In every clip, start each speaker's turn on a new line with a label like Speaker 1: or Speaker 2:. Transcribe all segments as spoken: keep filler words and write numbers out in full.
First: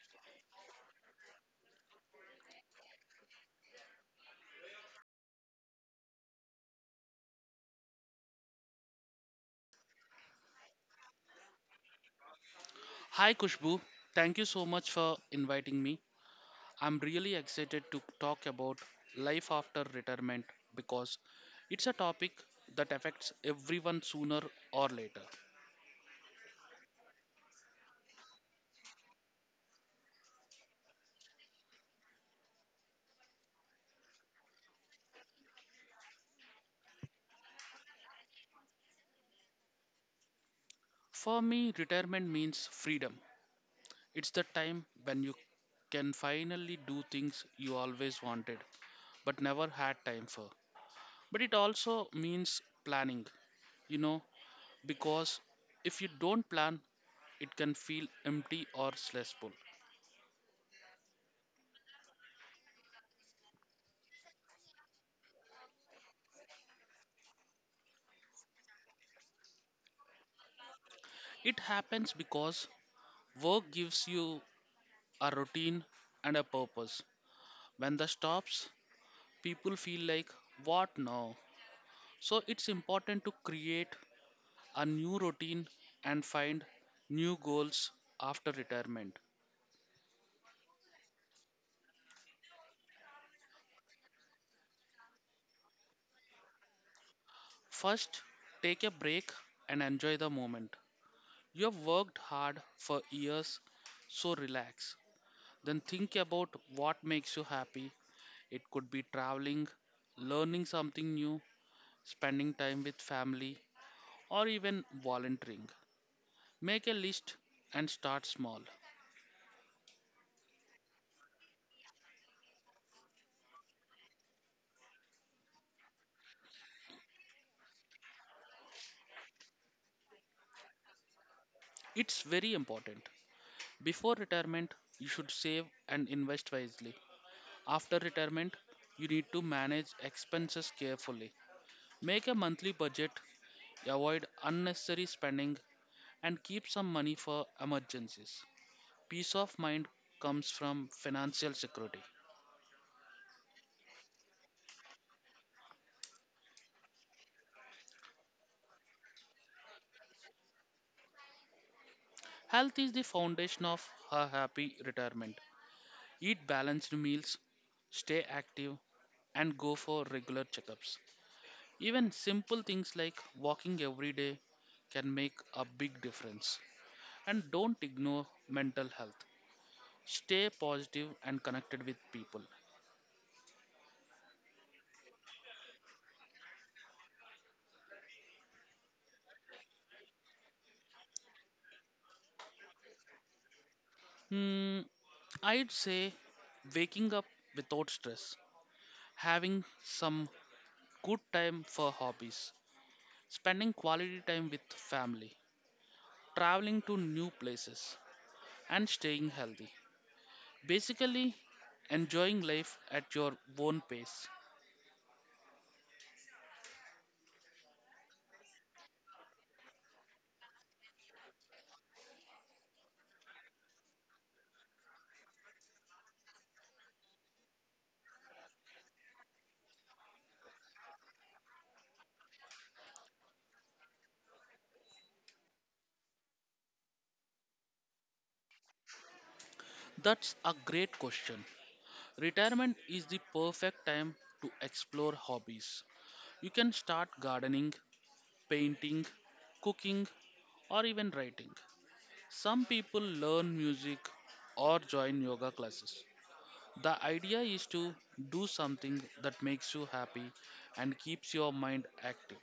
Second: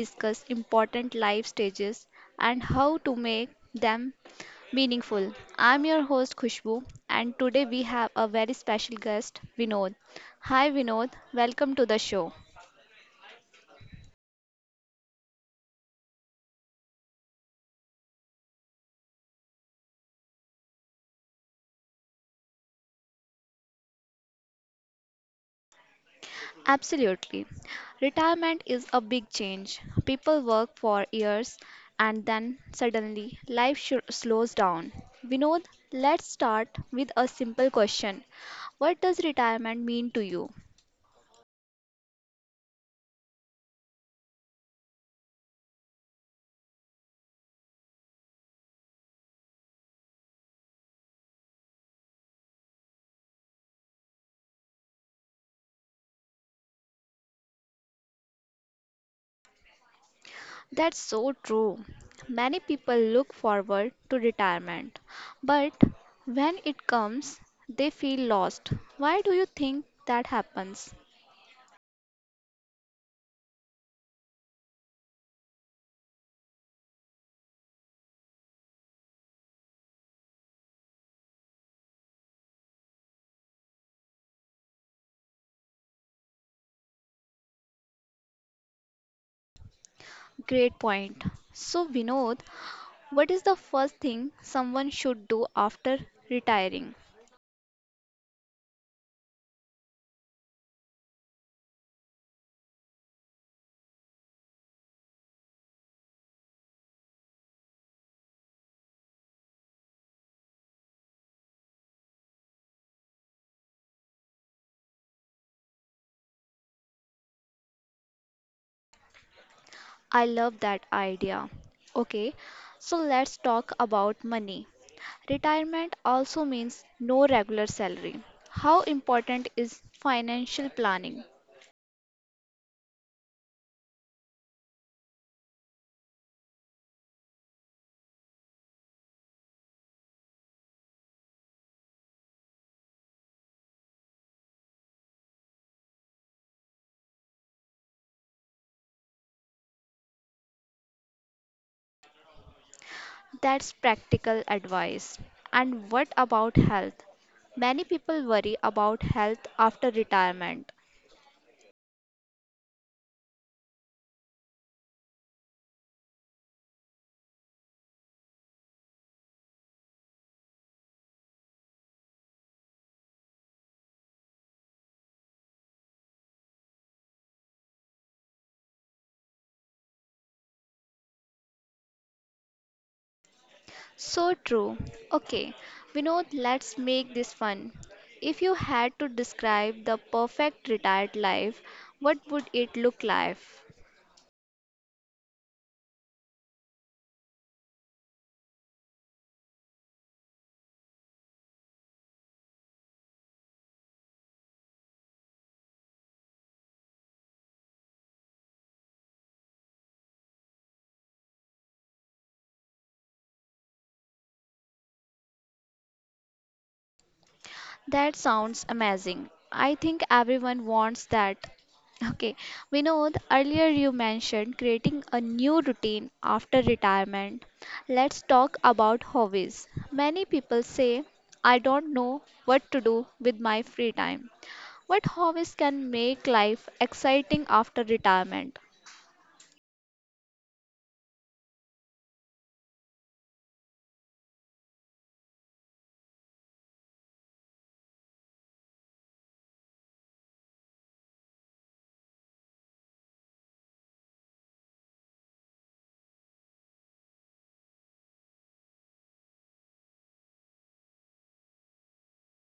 Speaker 1: discuss important life stages and how to make them meaningful. I'm your host, Khushbu, and today we have a very special guest, Vinod. Hi, Vinod. Welcome to the show.
Speaker 2: Hi Kushbu, thank you so much for inviting me. I'm really excited to talk about life after retirement because it's a topic that affects everyone sooner or later.
Speaker 1: Absolutely. Retirement is a big change. People work for years and then suddenly life sh- slows down. Vinod, let's start with a simple question. What does retirement mean to you?
Speaker 2: For me, retirement means freedom. It's the time when you can finally do things you always wanted but never had time for. But it also means planning, you know, because if you don't plan, it can feel empty or stressful.
Speaker 1: That's so true. Many people look forward to retirement, but when it comes, they feel lost. Why do you think that happens?
Speaker 2: It happens because work gives you a routine and a purpose. When that stops, people feel like, what now? So it's important to create a new routine and find new goals after retirement.
Speaker 1: Great point. So, Vinod, what is the first thing someone should do after retiring?
Speaker 2: First, take a break and enjoy the moment. You have worked hard for years, so relax. Then think about what makes you happy. It could be traveling, learning something new, spending time with family, or even volunteering. Make a list and start small.
Speaker 1: I love that idea. Okay, so let's talk about money. Retirement also means no regular salary. How important is financial planning?
Speaker 2: It's very important. Before retirement, you should save and invest wisely. After retirement, you need to manage expenses carefully. Make a monthly budget, avoid unnecessary spending, and keep some money for emergencies. Peace of mind comes from financial security.
Speaker 1: That's practical advice. And what about health? Many people worry about health after retirement.
Speaker 2: Health is the foundation of a happy retirement. Eat balanced meals, stay active, and go for regular checkups. Even simple things like walking every day can make a big difference. And don't ignore mental health. Stay positive and connected with people.
Speaker 1: So true. Okay, Vinod, let's make this fun. If you had to describe the perfect retired life, what would it look like?
Speaker 2: Hmm, I'd say waking up without stress, having some good time for hobbies, spending quality time with family, traveling to new places, and staying healthy. Basically, enjoying life at your own pace.
Speaker 1: That sounds amazing. I think everyone wants that. Okay, Vinod, earlier you mentioned creating a new routine after retirement. Let's talk about hobbies. Many people say, I don't know what to do with my free time. What hobbies can make life exciting after retirement?
Speaker 2: That's a great question. Retirement is the perfect time to explore hobbies. You can start gardening, painting, cooking, or even writing. Some people learn music or join yoga classes. The idea is to do something that makes you happy and keeps your mind active.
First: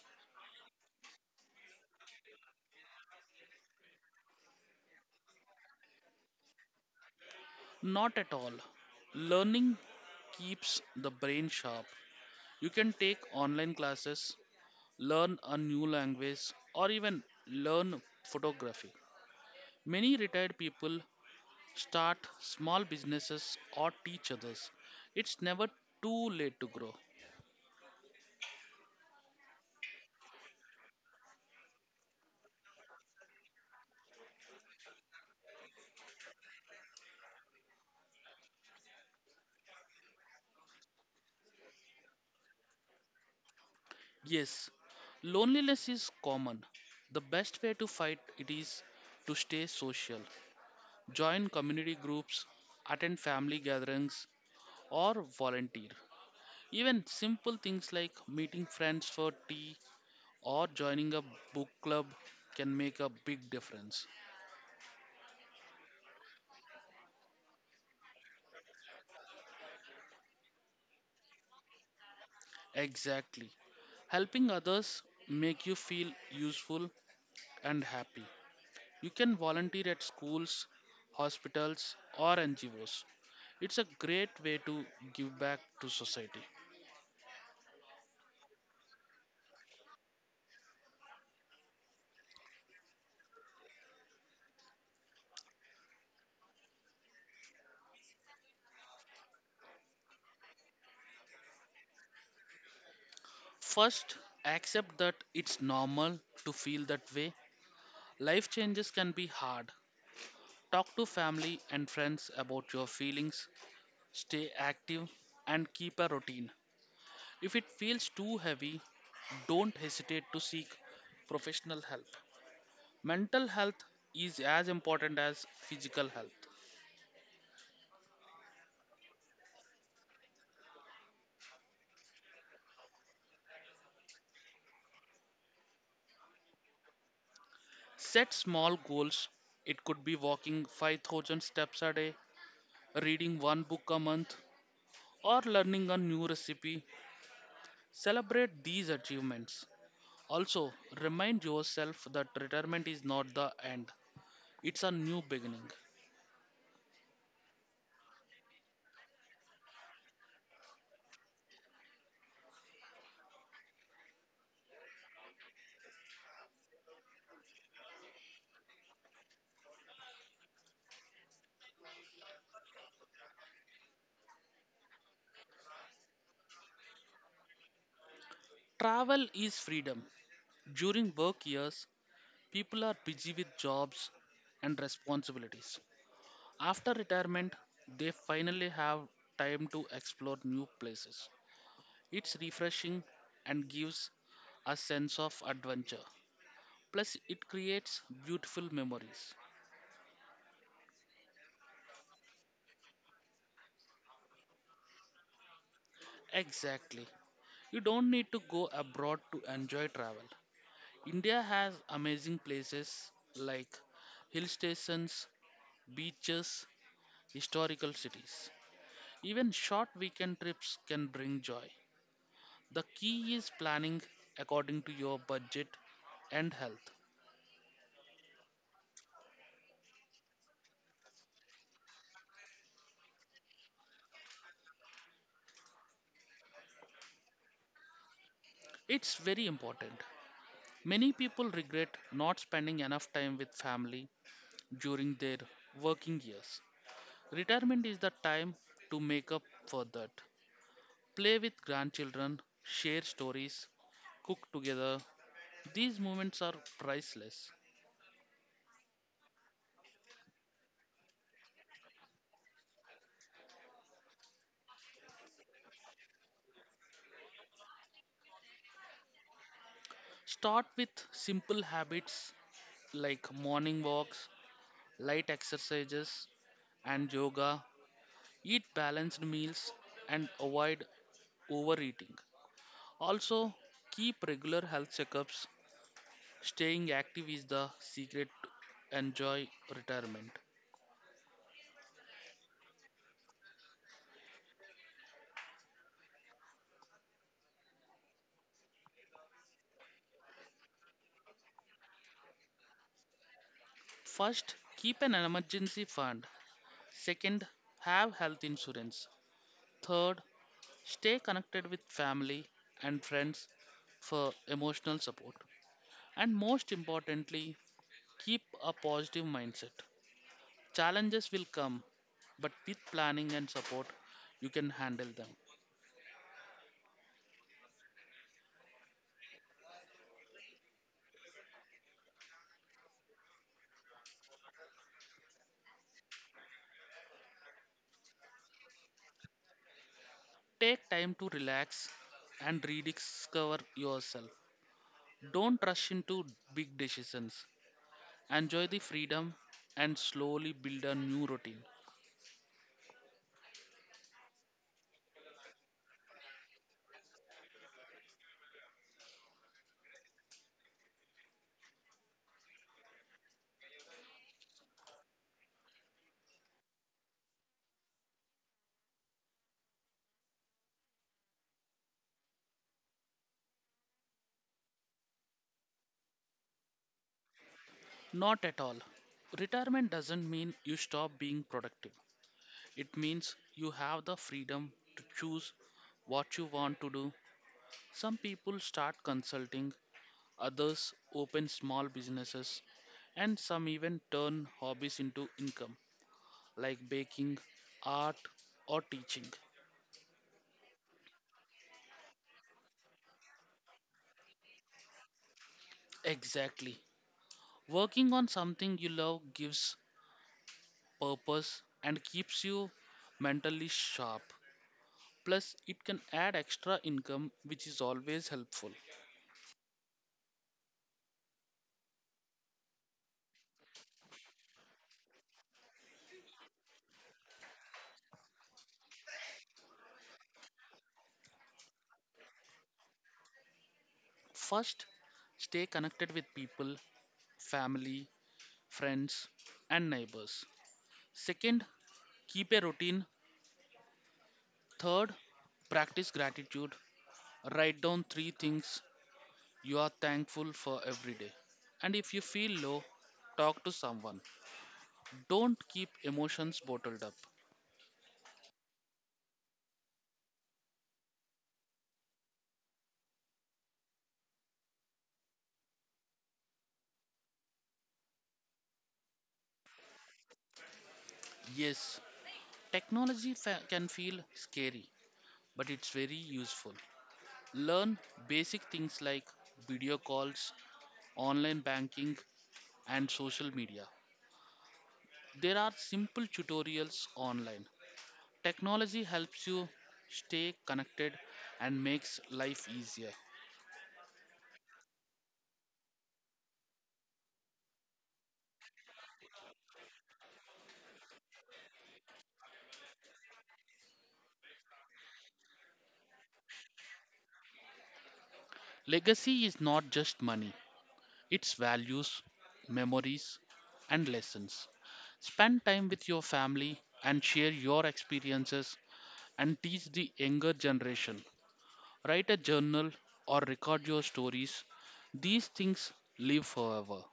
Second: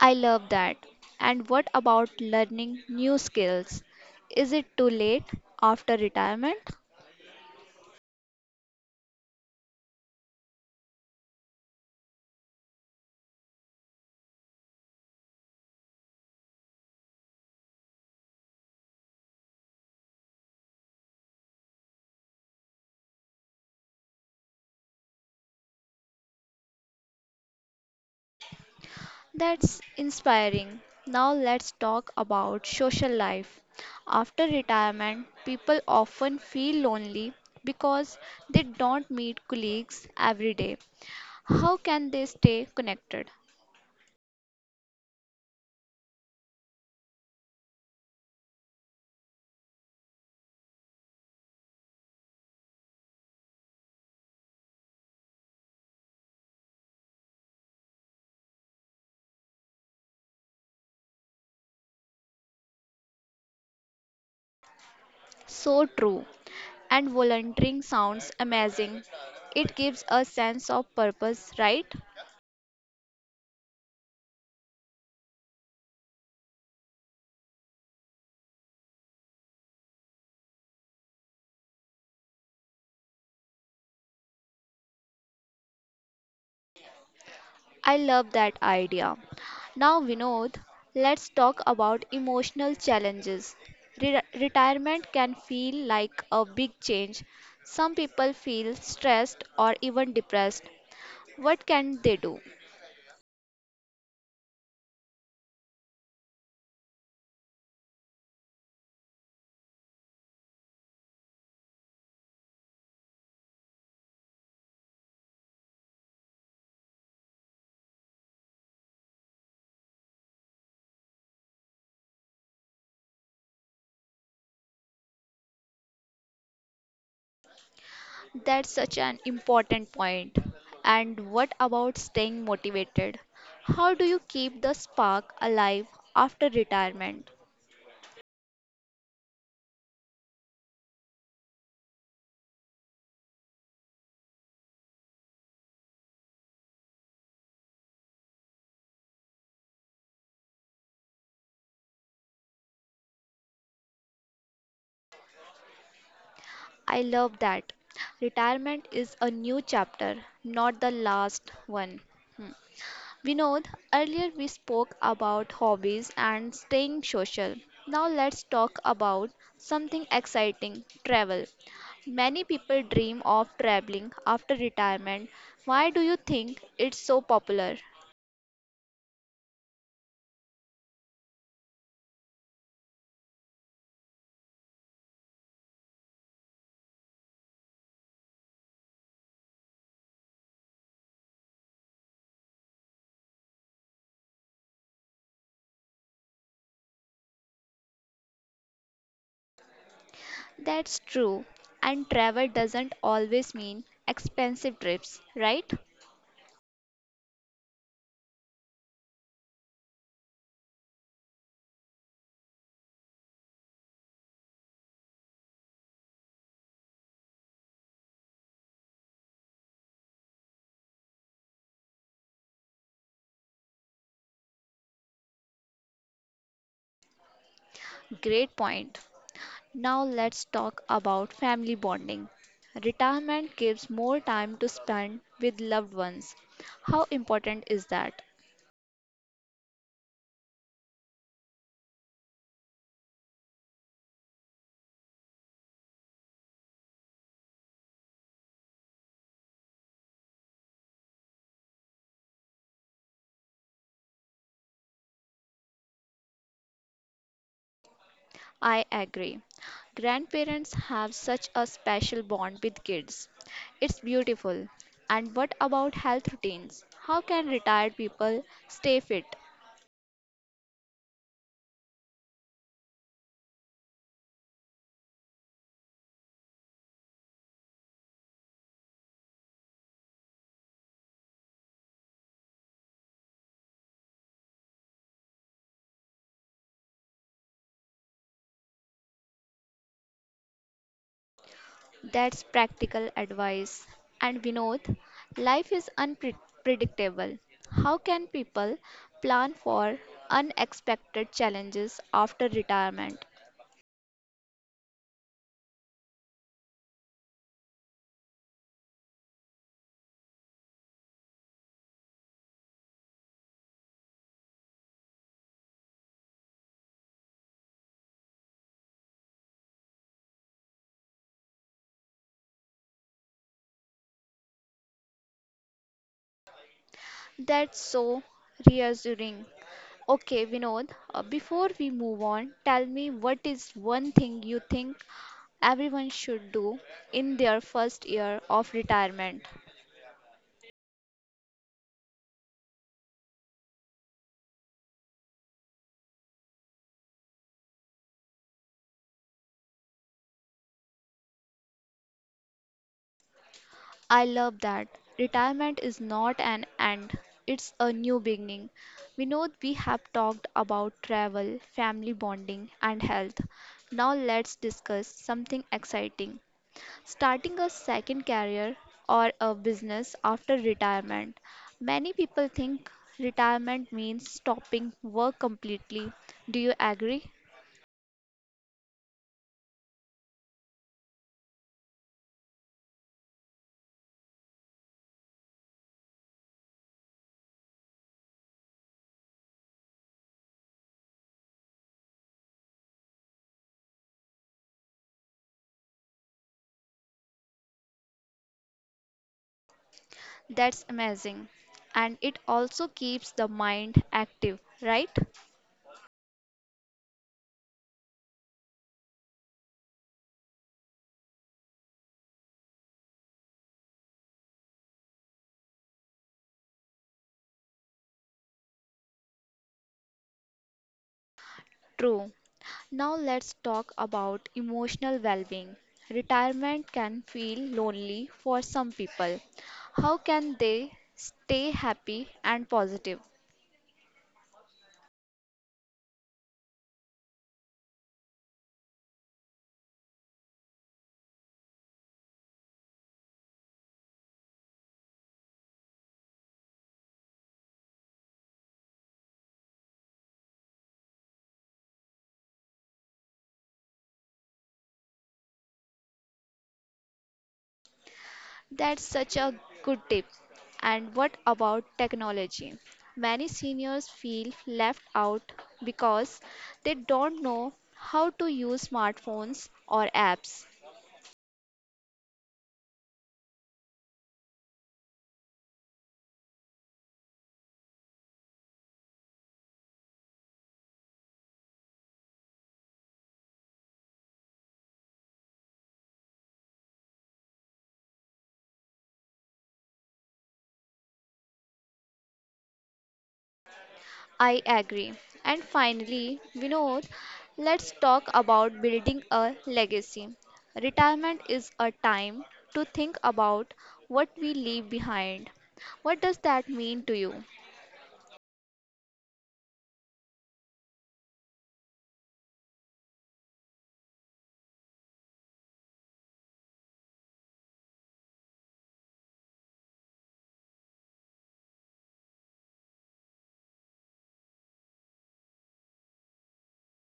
Speaker 1: I love that. And what about learning new skills? Is it too late after retirement?
Speaker 2: Not at all. Learning keeps the brain sharp. You can take online classes, learn a new language, or even learn photography. Many retired people start small businesses or teach others. It's never too late to grow.
Speaker 1: That's inspiring. Now let's talk about social life. After retirement, people often feel lonely because they don't meet colleagues every day. How can they stay connected?
Speaker 2: Yes, loneliness is common. The best way to fight it is to stay social. Join community groups, attend family gatherings, or volunteer. Even simple things like meeting friends for tea or joining a book club can make a big difference.
Speaker 1: So true. And volunteering sounds amazing. It gives a sense of purpose, right?
Speaker 2: Exactly. Helping others make you feel useful and happy. You can volunteer at schools, hospitals or N G Os. It's a great way to give back to society.
Speaker 1: I love that idea. Now, Vinod, let's talk about emotional challenges. Re- retirement can feel like a big change. Some people feel stressed or even depressed. What can they do?
Speaker 2: First, accept that it's normal to feel that way. Life changes can be hard. Talk to family and friends about your feelings, stay active, and keep a routine. If it feels too heavy, don't hesitate to seek professional help. Mental health is as important as physical health.
Speaker 1: That's such an important point. And what about staying motivated? How do you keep the spark alive after retirement?
Speaker 2: Set small goals. It could be walking five thousand steps a day, reading one book a month, or learning a new recipe. Celebrate these achievements. Also, remind yourself that retirement is not the end, it's a new beginning.
Speaker 1: I love that. Retirement is a new chapter, not the last one. Hmm. Vinod, earlier we spoke about hobbies and staying social. Now let's talk about something exciting, travel. Many people dream of traveling after retirement. Why do you think it's so popular?
Speaker 2: Travel is freedom. During work years, people are busy with jobs and responsibilities. After retirement, they finally have time to explore new places. It's refreshing and gives a sense of adventure. Plus, it creates beautiful memories.
Speaker 1: That's true. And travel doesn't always mean expensive trips, right?
Speaker 2: Exactly. You don't need to go abroad to enjoy travel. India has amazing places like hill stations, beaches, historical cities. Even short weekend trips can bring joy. The key is planning according to your budget and health.
Speaker 1: Great point. Now let's talk about family bonding. Retirement gives more time to spend with loved ones. How important is that?
Speaker 2: It's very important. Many people regret not spending enough time with family during their working years. Retirement is the time to make up for that. Play with grandchildren, share stories, cook together. These moments are priceless.
Speaker 1: I agree. Grandparents have such a special bond with kids. It's beautiful. And what about health routines? How can retired people stay fit?
Speaker 2: Start with simple habits like morning walks, light exercises, and yoga. Eat balanced meals and avoid overeating. Also, keep regular health checkups. Staying active is the secret to enjoy retirement.
Speaker 1: That's practical advice. And Vinod, life is unpredictable. How can people plan for unexpected challenges after retirement?
Speaker 2: First, keep an emergency fund. Second, have health insurance. Third, stay connected with family and friends for emotional support. And most importantly, keep a positive mindset. Challenges will come, but with planning and support, you can handle them.
Speaker 1: That's so reassuring. Okay, Vinod, uh, before we move on, tell me, what is one thing you think everyone should do in their first year of retirement?
Speaker 2: Take time to relax and rediscover yourself. Don't rush into big decisions. Enjoy the freedom and slowly build a new routine.
Speaker 1: I love that. Retirement is not an end, it's a new beginning. We know we have talked about travel, family bonding, and health. Now let's discuss something exciting, starting a second career or a business after retirement. Many people think retirement means stopping work completely. Do you agree?
Speaker 2: Not at all. Retirement doesn't mean you stop being productive. It means you have the freedom to choose what you want to do. Some people start consulting, others open small businesses, and some even turn hobbies into income like baking, art, or teaching.
Speaker 1: That's amazing. And it also keeps the mind active, right?
Speaker 2: Exactly. Working on something you love gives purpose and keeps you mentally sharp. Plus, it can add extra income, which is always helpful.
Speaker 1: True. Now let's talk about emotional well-being. Retirement can feel lonely for some people. How can they stay happy and positive?
Speaker 2: First, stay connected with people, family, friends, and neighbors. Second, keep a routine. Third, practice gratitude. Write down three things you are thankful for every day. And if you feel low, talk to someone. Don't keep emotions bottled up.
Speaker 1: That's such a good tip. And what about technology? Many seniors feel left out because they don't know how to use smartphones or apps.
Speaker 2: Yes, technology fa- can feel scary, but it's very useful. Learn basic things like video calls, online banking, and social media. There are simple tutorials online. Technology helps you stay connected and makes life easier.
Speaker 1: I agree. And finally, Vinod, let's talk about building a legacy. Retirement is a time to think about what we leave behind. What does that mean to you?
Speaker 2: Legacy is not just money, it's values, memories, and lessons. Spend time with your family and share your experiences and teach the younger generation. Write a journal or record your stories. These things live forever.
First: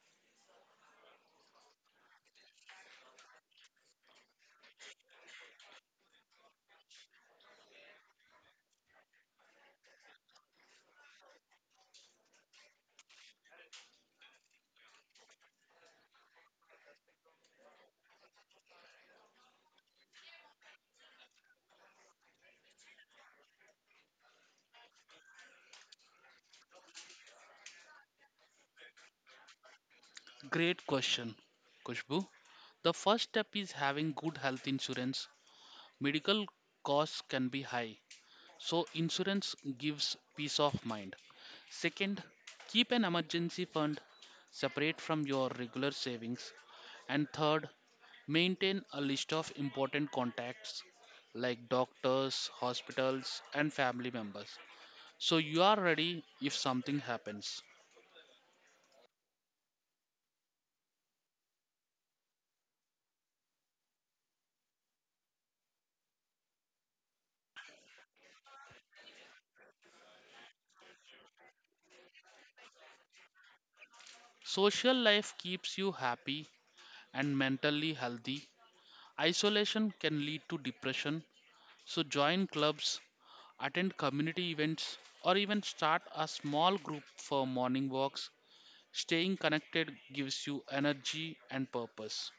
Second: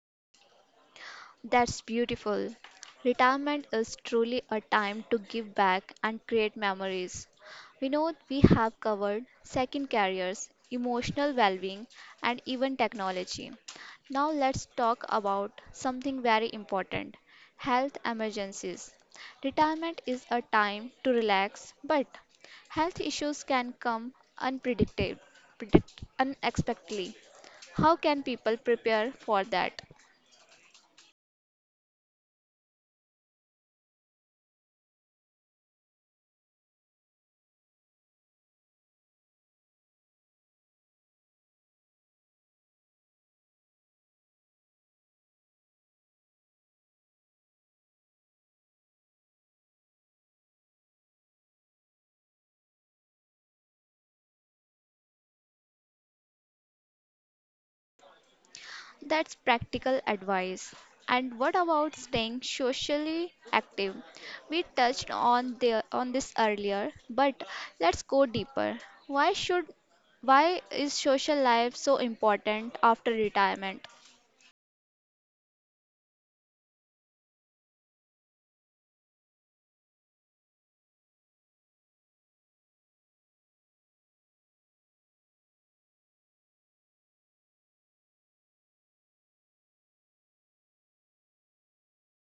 Speaker 1: That's beautiful. Retirement is truly a time to give back and create memories. We know we have covered second careers, emotional well being, and even technology. Now let's talk about something very important, health emergencies. Retirement is a time to relax, but health issues can come unpredicted, predict, unexpectedly. How can people prepare for that?
Speaker 2: Great question, Kushbu. The first step is having good health insurance. Medical costs can be high, so insurance gives peace of mind. Second, keep an emergency fund separate from your regular savings. And third, maintain a list of important contacts like doctors, hospitals, and family members. So, you are ready if something happens.
Speaker 1: That's practical advice. And what about staying socially active? We touched on the on this earlier, but let's go deeper. Why should why is social life so important after retirement?
Speaker 2: Social life keeps you happy and mentally healthy. Isolation can lead to depression, so join clubs, attend community events, or even start a small group for morning walks. Staying connected gives you energy and purpose.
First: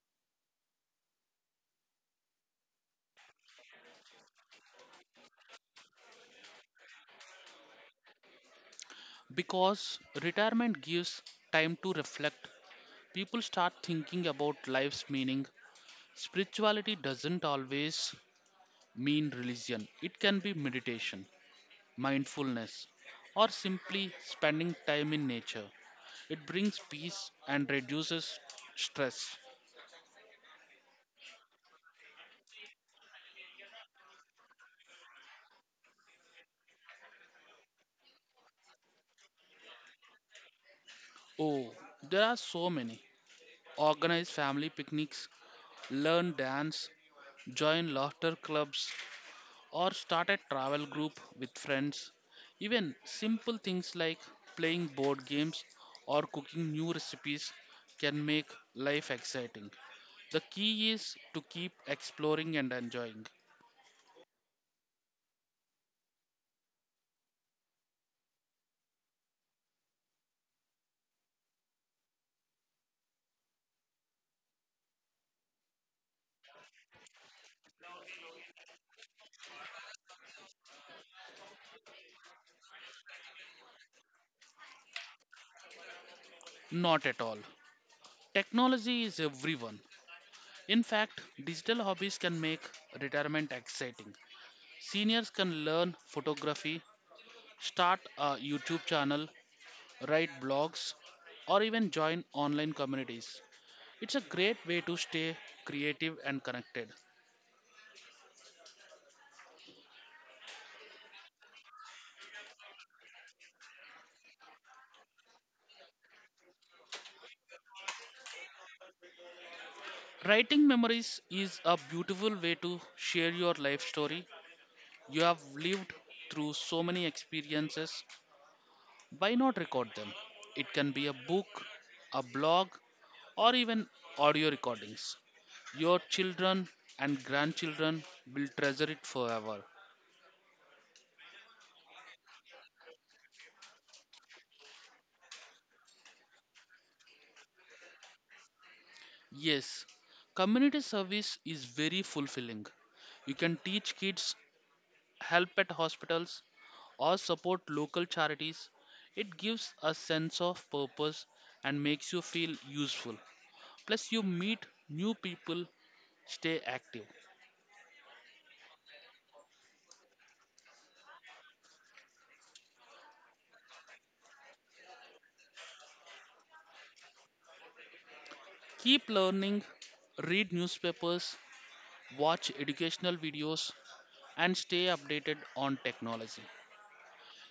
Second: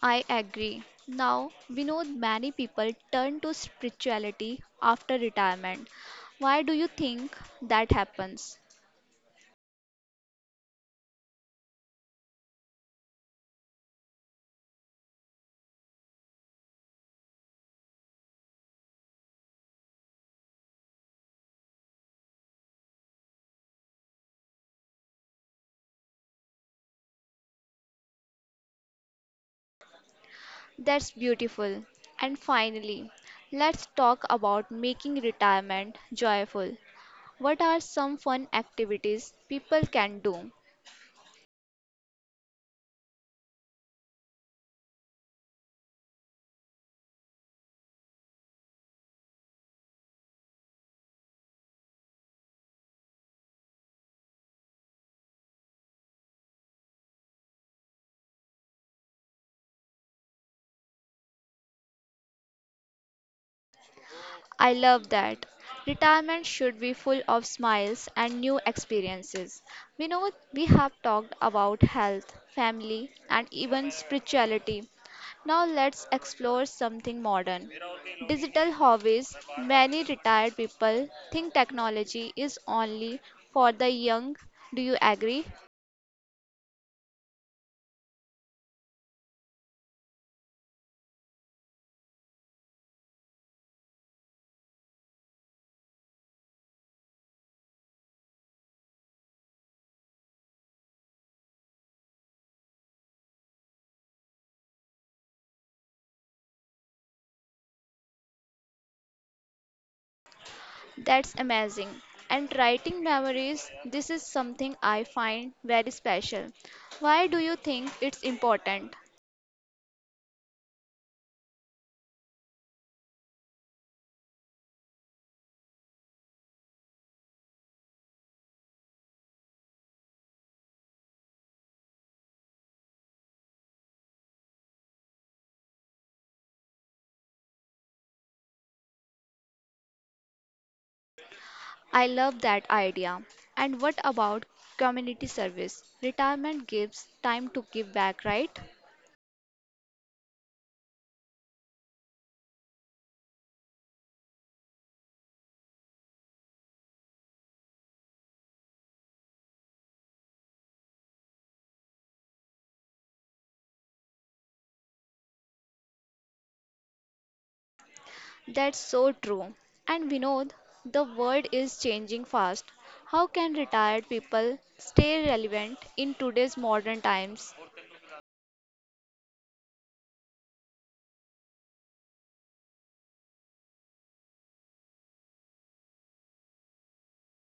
Speaker 1: I agree. Now, we know many people turn to spirituality after retirement. Why do you think that happens?
Speaker 2: Because retirement gives time to reflect, people start thinking about life's meaning. Spirituality doesn't always mean religion, it can be meditation, mindfulness, or simply spending time in nature. It brings peace and reduces stress.
Speaker 1: That's beautiful. And finally, let's talk about making retirement joyful. What are some fun activities people can do?
Speaker 2: Oh, there are so many. Organize family picnics, learn dance, join laughter clubs, or start a travel group with friends. Even simple things like playing board games or cooking new recipes can make life exciting. The key is to keep exploring and enjoying.
Speaker 1: I love that. Retirement should be full of smiles and new experiences. We know we have talked about health, family, and even spirituality. Now let's explore something modern. Digital hobbies. Many retired people think technology is only for the young. Do you agree?
Speaker 2: Not at all. Technology is everyone. In fact, digital hobbies can make retirement exciting. Seniors can learn photography, start a YouTube channel, write blogs, or even join online communities. It's a great way to stay creative and connected.
Speaker 1: That's amazing. And writing memories, this is something I find very special. Why do you think it's important?
Speaker 2: Writing memories is a beautiful way to share your life story. You have lived through so many experiences. Why not record them? It can be a book, a blog, or even audio recordings. Your children and grandchildren will treasure it forever.
Speaker 1: I love that idea. And what about community service? Retirement gives time to give back, right?
Speaker 2: Yes, community service is very fulfilling. You can teach kids, help at hospitals, or support local charities. It gives a sense of purpose and makes you feel useful. Plus, you meet new people, stay active.
Speaker 1: That's so true. And Vinod, the world is changing fast. How can retired people stay relevant in today's modern times?
Speaker 2: Keep learning, read newspapers, watch educational videos, and stay updated on technology.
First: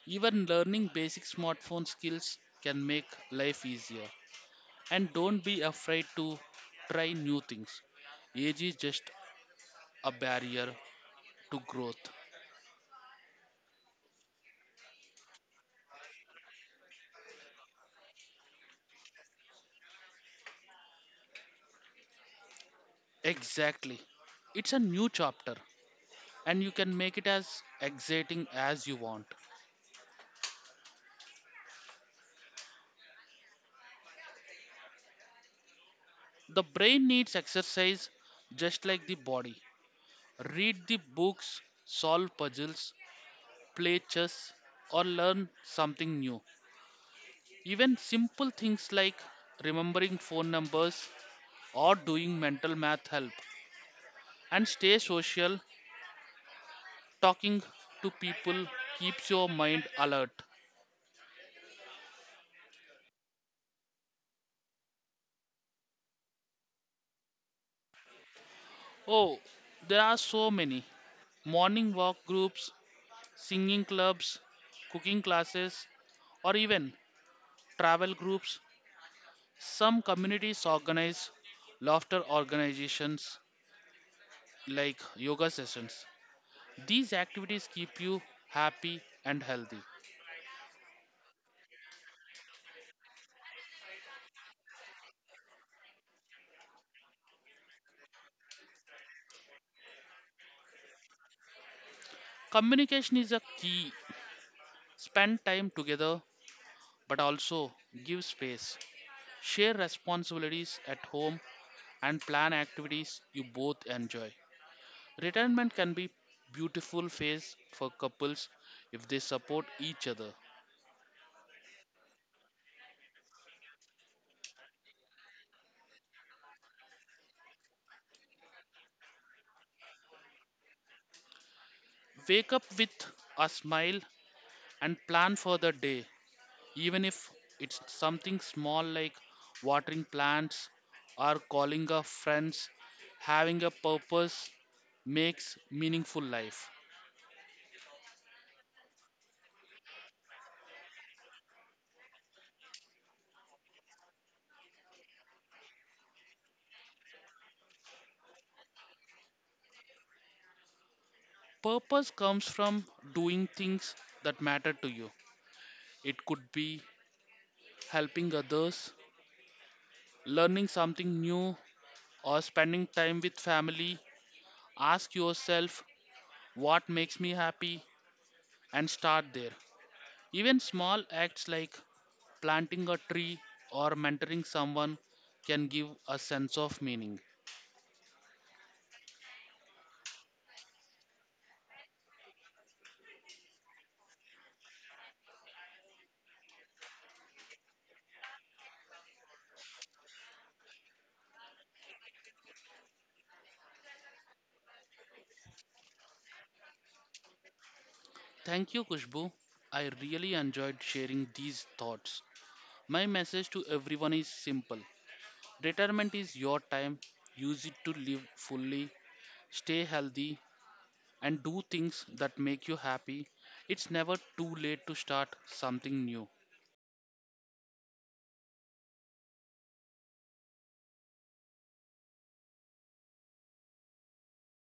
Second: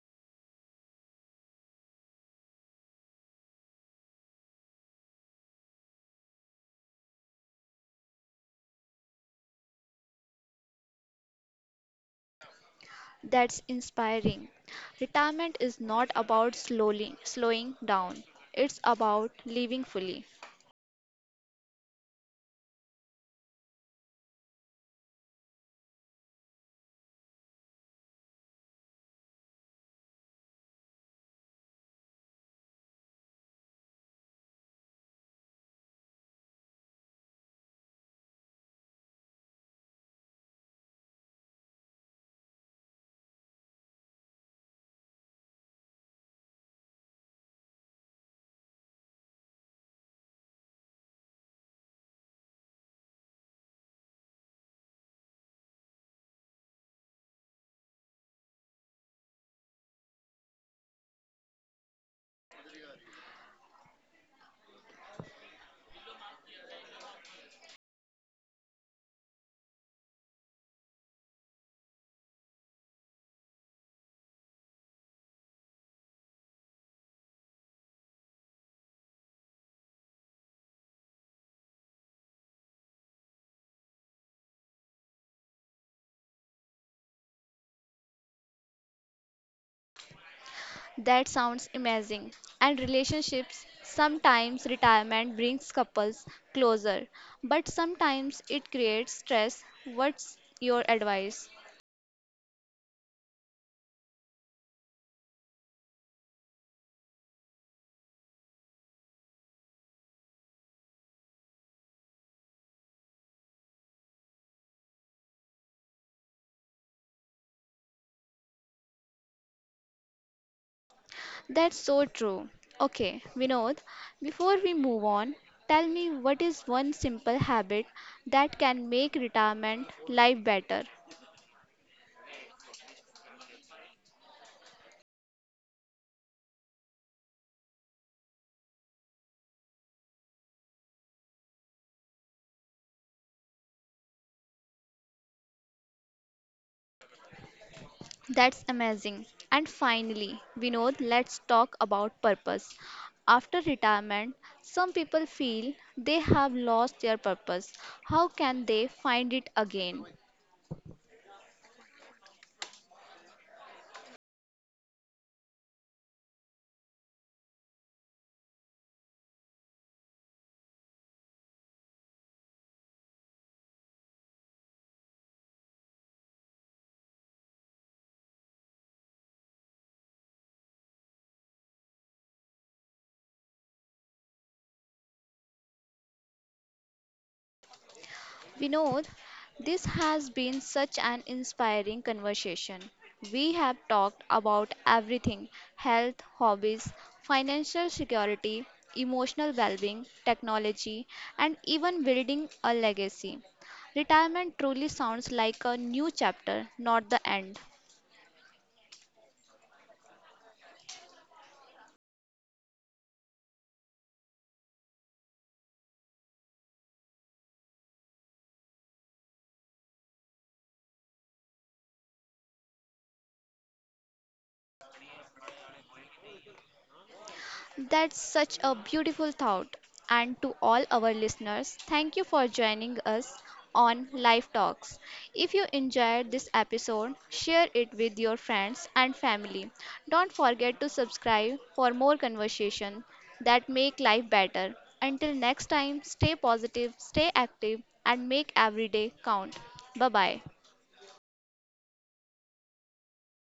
Speaker 2: Even learning basic smartphone skills can make life easier. And don't be afraid to try new things. Age is just a barrier to growth.
Speaker 1: That's inspiring. Retirement is not about slowly slowing down. It's about living fully.
Speaker 2: Exactly. It's a new chapter, and you can make it as exciting as you want. The brain needs exercise just like the body. Read the books, solve puzzles, play chess, or learn something new. Even simple things like remembering phone numbers or doing mental math help. And stay social. Talking to people keeps your mind alert. Oh, there are so many: morning walk groups, singing clubs, cooking classes, or even travel groups. Some communities organize laughter organizations like yoga sessions. These activities keep you happy and healthy.
Speaker 1: That sounds amazing. And relationships, sometimes retirement brings couples closer, but sometimes it creates stress. What's your advice?
Speaker 2: Communication is a key. Spend time together, but also give space. Share responsibilities at home and plan activities you both enjoy. Retirement can be beautiful phase for couples if they support each other.
Speaker 1: That's so true. Okay, Vinod, before we move on, tell me, what is one simple habit that can make retirement life better?
Speaker 2: Wake up with a smile and plan for the day, even if it's something small like watering plants or calling up friends. Having a purpose makes meaningful life.
Speaker 1: That's amazing. And finally, Vinod, let's talk about purpose. After retirement, some people feel they have lost their purpose. How can they find it again?
Speaker 2: Purpose comes from doing things that matter to you. It could be helping others, learning something new, or spending time with family. Ask yourself what makes me happy and start there. Even small acts like planting a tree or mentoring someone can give a sense of meaning.
Speaker 1: Vinod, this has been such an inspiring conversation. We have talked about everything, health, hobbies, financial security, emotional well being, technology, and even building a legacy. Retirement truly sounds like a new chapter, not the end.
Speaker 2: Thank you, Kushbu. I really enjoyed sharing these thoughts. My message to everyone is simple: retirement is your time, use it to live fully, stay healthy, and do things that make you happy. It's never too late to start something new.
Speaker 1: That's such a beautiful thought. And to all our listeners, thank you for joining us on Life Talks. If you enjoyed this episode, share it with your friends and family. Don't forget to subscribe for more conversation that make life better. Until next time, stay positive, stay active and make every day count. Bye-bye.